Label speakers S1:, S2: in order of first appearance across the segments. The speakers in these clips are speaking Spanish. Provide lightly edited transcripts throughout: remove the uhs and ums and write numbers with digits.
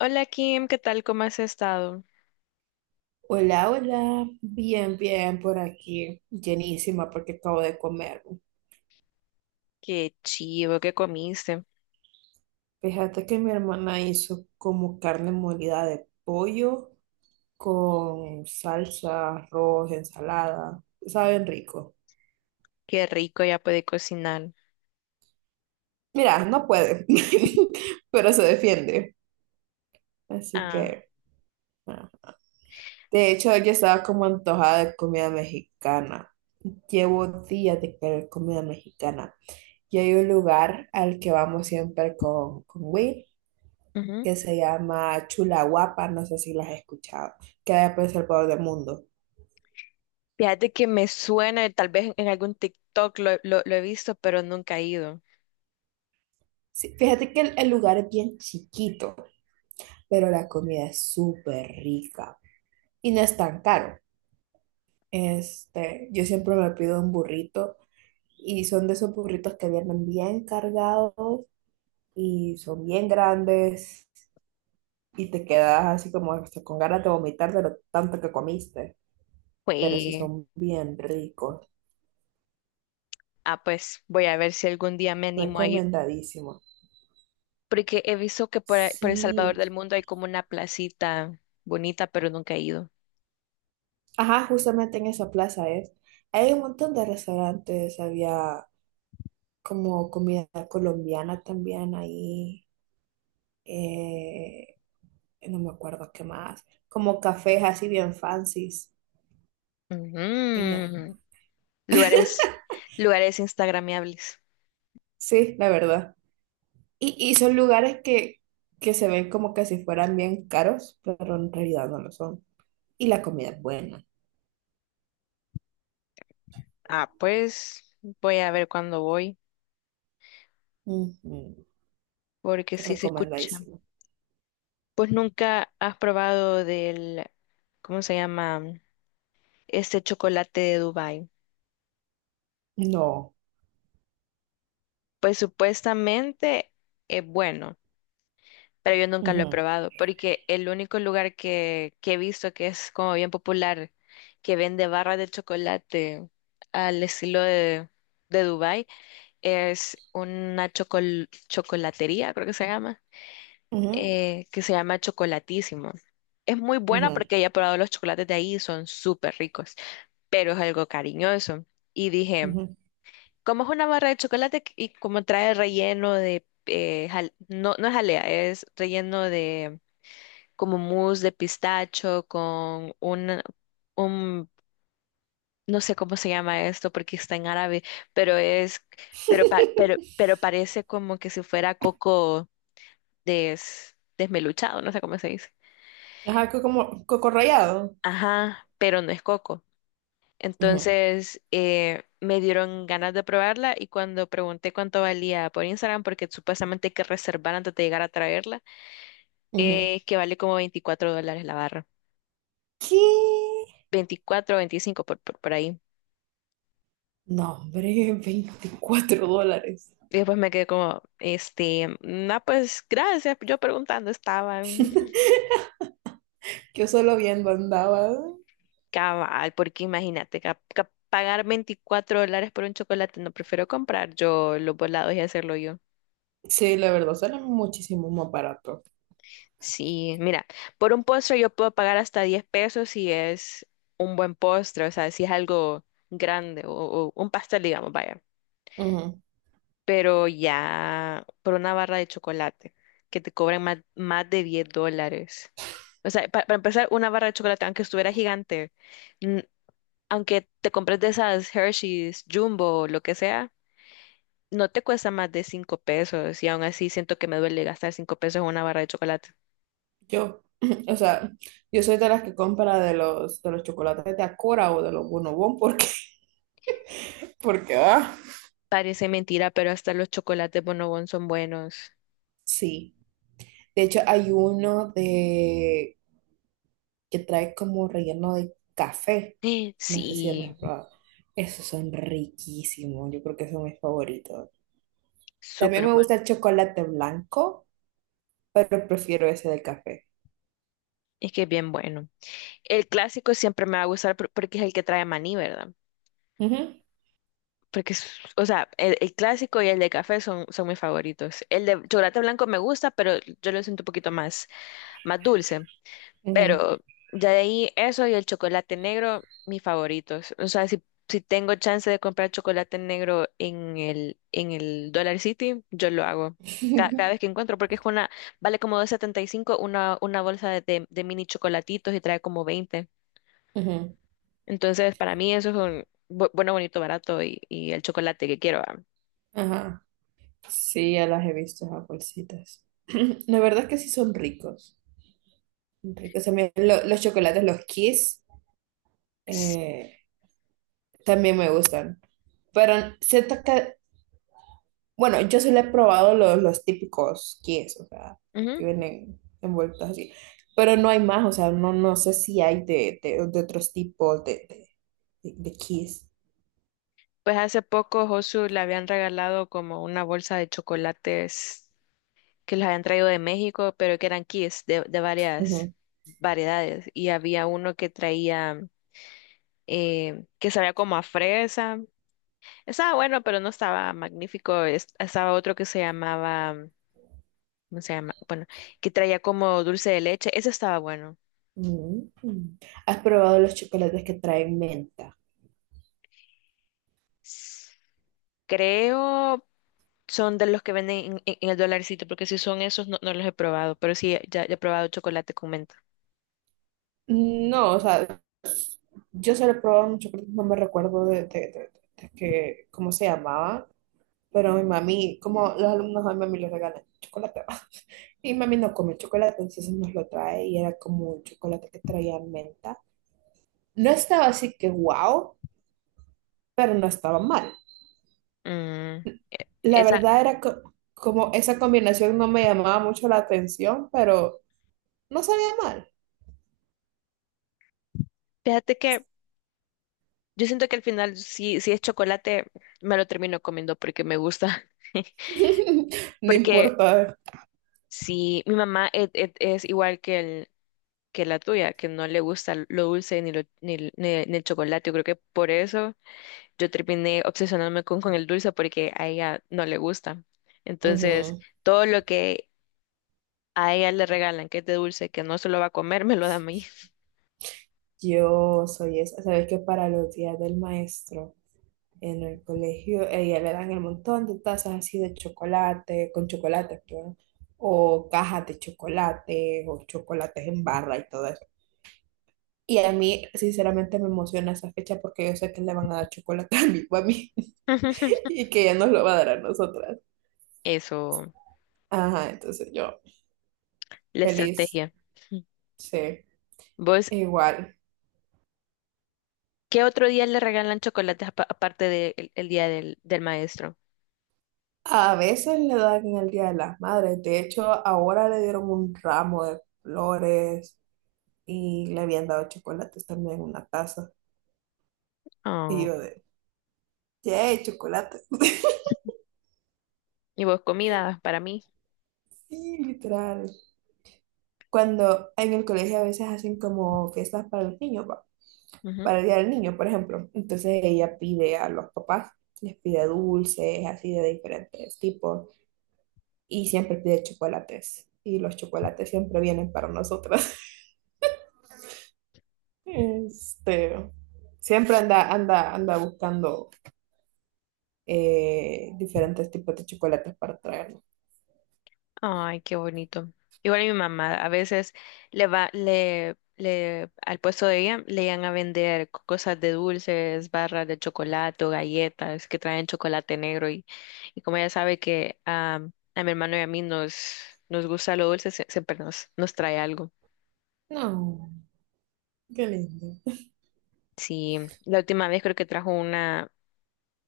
S1: Hola Kim, ¿qué tal? ¿Cómo has estado?
S2: Hola, hola, bien, bien por aquí, llenísima porque acabo de comer.
S1: Qué chivo, qué comiste.
S2: Fíjate que mi hermana hizo como carne molida de pollo con salsa, arroz, ensalada. Saben rico.
S1: Qué rico, ya puede cocinar.
S2: Mira, no puede, pero se defiende. Así
S1: Ah,
S2: que, ah. De hecho, yo estaba como antojada de comida mexicana. Llevo días de querer comida mexicana. Y hay un lugar al que vamos siempre con Will,
S1: ujú.
S2: que se llama Chula Guapa, no sé si las has escuchado, queda por El Salvador del Mundo.
S1: Fíjate que me suena, tal vez en algún TikTok lo he visto, pero nunca he ido.
S2: Sí, fíjate que el lugar es bien chiquito, pero la comida es súper rica y no es tan caro. Este, yo siempre me pido un burrito y son de esos burritos que vienen bien cargados y son bien grandes y te quedas así como hasta con ganas de vomitar de lo tanto que comiste, pero sí
S1: Pues,
S2: son bien ricos,
S1: ah, pues voy a ver si algún día me animo a ir,
S2: recomendadísimos.
S1: porque he visto que por El Salvador
S2: Sí,
S1: del Mundo hay como una placita bonita, pero nunca he ido.
S2: ajá, justamente en esa plaza es. Hay un montón de restaurantes, había como comida colombiana también ahí, eh, no me acuerdo qué más, como cafés así bien fancies. Y ya.
S1: Ujú. Lugares, lugares instagramiables.
S2: Sí, la verdad. Y son lugares que se ven como que si fueran bien caros, pero en realidad no lo son. Y la comida es buena.
S1: Ah, pues voy a ver cuándo voy,
S2: Ujú.
S1: porque sí se escucha.
S2: Recomendadísimo.
S1: Pues nunca has probado del, ¿cómo se llama? Este chocolate de Dubái.
S2: No.
S1: Pues supuestamente es bueno, pero yo nunca lo he
S2: Ujú,
S1: probado, porque el único lugar que he visto que es como bien popular, que vende barras de chocolate al estilo de Dubái, es una chocolatería, creo
S2: ujú,
S1: que se llama Chocolatísimo. Es muy buena
S2: ujú,
S1: porque ya he probado los chocolates de ahí y son súper ricos. Pero es algo cariñoso. Y dije,
S2: ujú.
S1: como es una barra de chocolate y como trae relleno de, no, no es jalea, es relleno de como mousse de pistacho con un, no sé cómo se llama esto porque está en árabe, pero es, pero parece como que si fuera coco desmeluchado, no sé cómo se dice.
S2: Ajá, como coco rallado.
S1: Ajá, pero no es coco.
S2: Ujú,
S1: Entonces me dieron ganas de probarla y cuando pregunté cuánto valía por Instagram, porque supuestamente hay que reservar antes de llegar a traerla,
S2: ujú.
S1: que vale como 24 dólares la barra.
S2: ¿Qué?
S1: Veinticuatro o 25 por ahí.
S2: No, hombre, $24.
S1: Y después me quedé como, este, no, pues gracias, yo preguntando estaba
S2: Yo solo viendo andaba.
S1: cabal, porque imagínate, pagar 24 dólares por un chocolate, no prefiero comprar yo los volados y hacerlo yo.
S2: Sí, la verdad, sale muchísimo más barato.
S1: Sí, mira, por un postre yo puedo pagar hasta 10 pesos si es un buen postre, o sea, si es algo grande o un pastel, digamos, vaya.
S2: Ujú.
S1: Pero ya por una barra de chocolate que te cobran más, más de 10 dólares. O sea, para empezar, una barra de chocolate, aunque estuviera gigante, n- aunque te compres de esas Hershey's, Jumbo, lo que sea, no te cuesta más de 5 pesos y aún así siento que me duele gastar 5 pesos en una barra de chocolate.
S2: Yo, o sea, yo soy de las que compra de los chocolates de Acora o de los Bonobon porque, porque,
S1: Parece mentira, pero hasta los chocolates Bonobón son buenos.
S2: sí. De hecho, hay uno de que trae como relleno de café. No sé si lo has
S1: Sí,
S2: probado. Esos son riquísimos. Yo creo que son mis favoritos. También
S1: súper
S2: me
S1: bueno.
S2: gusta el chocolate blanco, pero prefiero ese del café.
S1: Es que es bien bueno. El clásico siempre me va a gustar porque es el que trae maní, ¿verdad?
S2: Ujú,
S1: Porque, o sea, el clásico y el de café son, son mis favoritos. El de chocolate blanco me gusta, pero yo lo siento un poquito más, más dulce.
S2: ujú,
S1: Pero ya de ahí eso y el chocolate negro, mis favoritos. O sea, si, si tengo chance de comprar chocolate negro en el Dollar City, yo lo hago. Cada vez que encuentro, porque es una, vale como 2.75 una bolsa de mini chocolatitos y trae como 20.
S2: ujú.
S1: Entonces, para mí eso es un bueno, bonito, barato y el chocolate que quiero. Ah.
S2: Ajá. Sí, ya las he visto, esas bolsitas. La verdad es que sí son ricos. Son ricos. También los chocolates, los Kiss,
S1: Sí.
S2: eh, también me gustan. Pero siento que bueno, yo solo he probado los típicos kies, o sea, los
S1: Ujú.
S2: que vienen envueltos así. Pero no hay más, o sea, no, no sé si hay de otros tipos de kies.
S1: Pues hace poco Josu le habían regalado como una bolsa de chocolates que los habían traído de México, pero que eran kits de varias
S2: Ujú.
S1: variedades. Y había uno que traía, que sabía como a fresa. Estaba bueno, pero no estaba magnífico. Estaba otro que se llamaba, ¿cómo se llama? Bueno, que traía como dulce de leche. Ese estaba bueno.
S2: Mm. ¿Has probado los chocolates que traen menta?
S1: S- Creo son de los que venden en, en el dolarcito, porque si son esos no, no los he probado, pero sí, ya he probado chocolate con menta.
S2: No, o sea, yo solo he probado un chocolate, no me recuerdo de- de- que, cómo se llamaba, pero mi mami, como los alumnos a mi mami le regalan chocolate. Y mami no come chocolate, entonces nos lo trae y era como un chocolate que traía menta. No estaba así que wow, pero no estaba mal.
S1: Mm,
S2: La
S1: esa,
S2: verdad era como esa combinación no me llamaba mucho la atención, pero no sabía mal.
S1: fíjate que yo siento que al final, si, si es chocolate, me lo termino comiendo porque me gusta.
S2: No
S1: Porque
S2: importa.
S1: si mi mamá es, es igual que, el, que la tuya, que no le gusta lo dulce ni, ni el chocolate, yo creo que por eso yo terminé obsesionándome con el dulce porque a ella no le gusta. Entonces,
S2: Ujú.
S1: todo lo que a ella le regalan que es de dulce, que no se lo va a comer, me lo da a mí.
S2: Yo soy esa. ¿Sabes que para los días del maestro? En el colegio, a ella le dan el montón de tazas así de chocolate, con chocolate, perdón, o cajas de chocolate, o chocolates en barra y todo eso. Y a mí, sinceramente, me emociona esa fecha porque yo sé que le van a dar chocolate a mi mami y que ella nos lo va a dar a nosotras.
S1: Eso,
S2: Ajá, entonces yo,
S1: la
S2: feliz,
S1: estrategia.
S2: sí,
S1: ¿Vos
S2: igual.
S1: ¿qué otro día le regalan chocolates aparte del el día del, del maestro?
S2: A veces le dan en el Día de las Madres. De hecho, ahora le dieron un ramo de flores y le habían dado chocolates también en una taza. Y
S1: Oh,
S2: yo de, sí, chocolate.
S1: y vos comida para mí.
S2: Sí, literal. Cuando en el colegio a veces hacen como fiestas para el niño
S1: Ujú.
S2: para el día del niño, por ejemplo. Entonces ella pide a los papás, les pide dulces, así de diferentes tipos, y siempre pide chocolates. Y los chocolates siempre vienen para nosotras. Este, siempre anda, anda, anda buscando diferentes tipos de chocolates para traernos.
S1: Ay, qué bonito. Igual mi mamá, a veces le, al puesto de ella le iban a vender cosas de dulces, barras de chocolate, o galletas que traen chocolate negro y como ella sabe que ah, a mi hermano y a mí nos, nos gusta lo dulce, siempre nos, nos trae algo.
S2: No, qué lindo.
S1: Sí, la última vez creo que trajo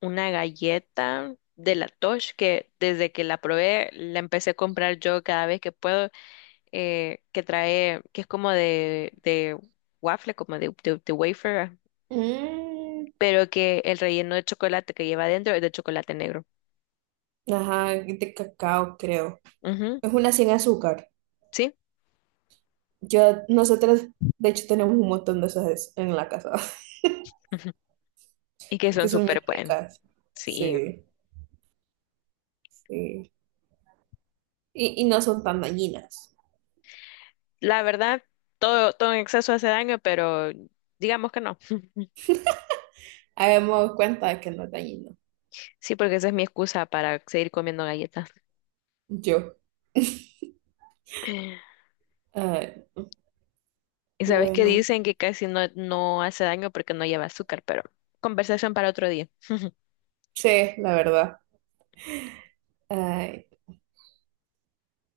S1: una galleta de la Tosh que desde que la probé la empecé a comprar yo cada vez que puedo, que trae, que es como de waffle, como de wafer, ah,
S2: Mm,
S1: pero que el relleno de chocolate que lleva adentro es de chocolate negro.
S2: ajá, de cacao, creo.
S1: Ujú,
S2: Es una sin azúcar.
S1: sí,
S2: Yo, nosotros, de hecho, tenemos un montón de esas en la casa,
S1: ujú, y que son
S2: porque son bien
S1: súper buenos.
S2: ricas.
S1: Sí,
S2: Sí, sí. Y no son tan dañinas.
S1: la verdad, todo en exceso hace daño, pero digamos que no.
S2: Habíamos dado cuenta de que no es dañino.
S1: Sí, porque esa es mi excusa para seguir comiendo galletas.
S2: Yo. Ay,
S1: Y sabes que
S2: bueno,
S1: dicen que casi no hace daño porque no lleva azúcar, pero conversación para otro día.
S2: sí, la verdad. Ay,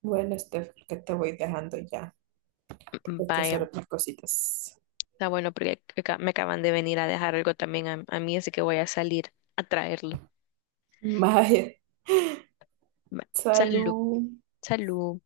S2: bueno, Steph, creo que te voy dejando ya.
S1: Mm,
S2: Hay que hacer
S1: vaya,
S2: otras cositas.
S1: está bueno porque me acaban de venir a dejar algo también a mí, así que voy a salir a traerlo.
S2: Vaya,
S1: Va, salud,
S2: salud.
S1: salud.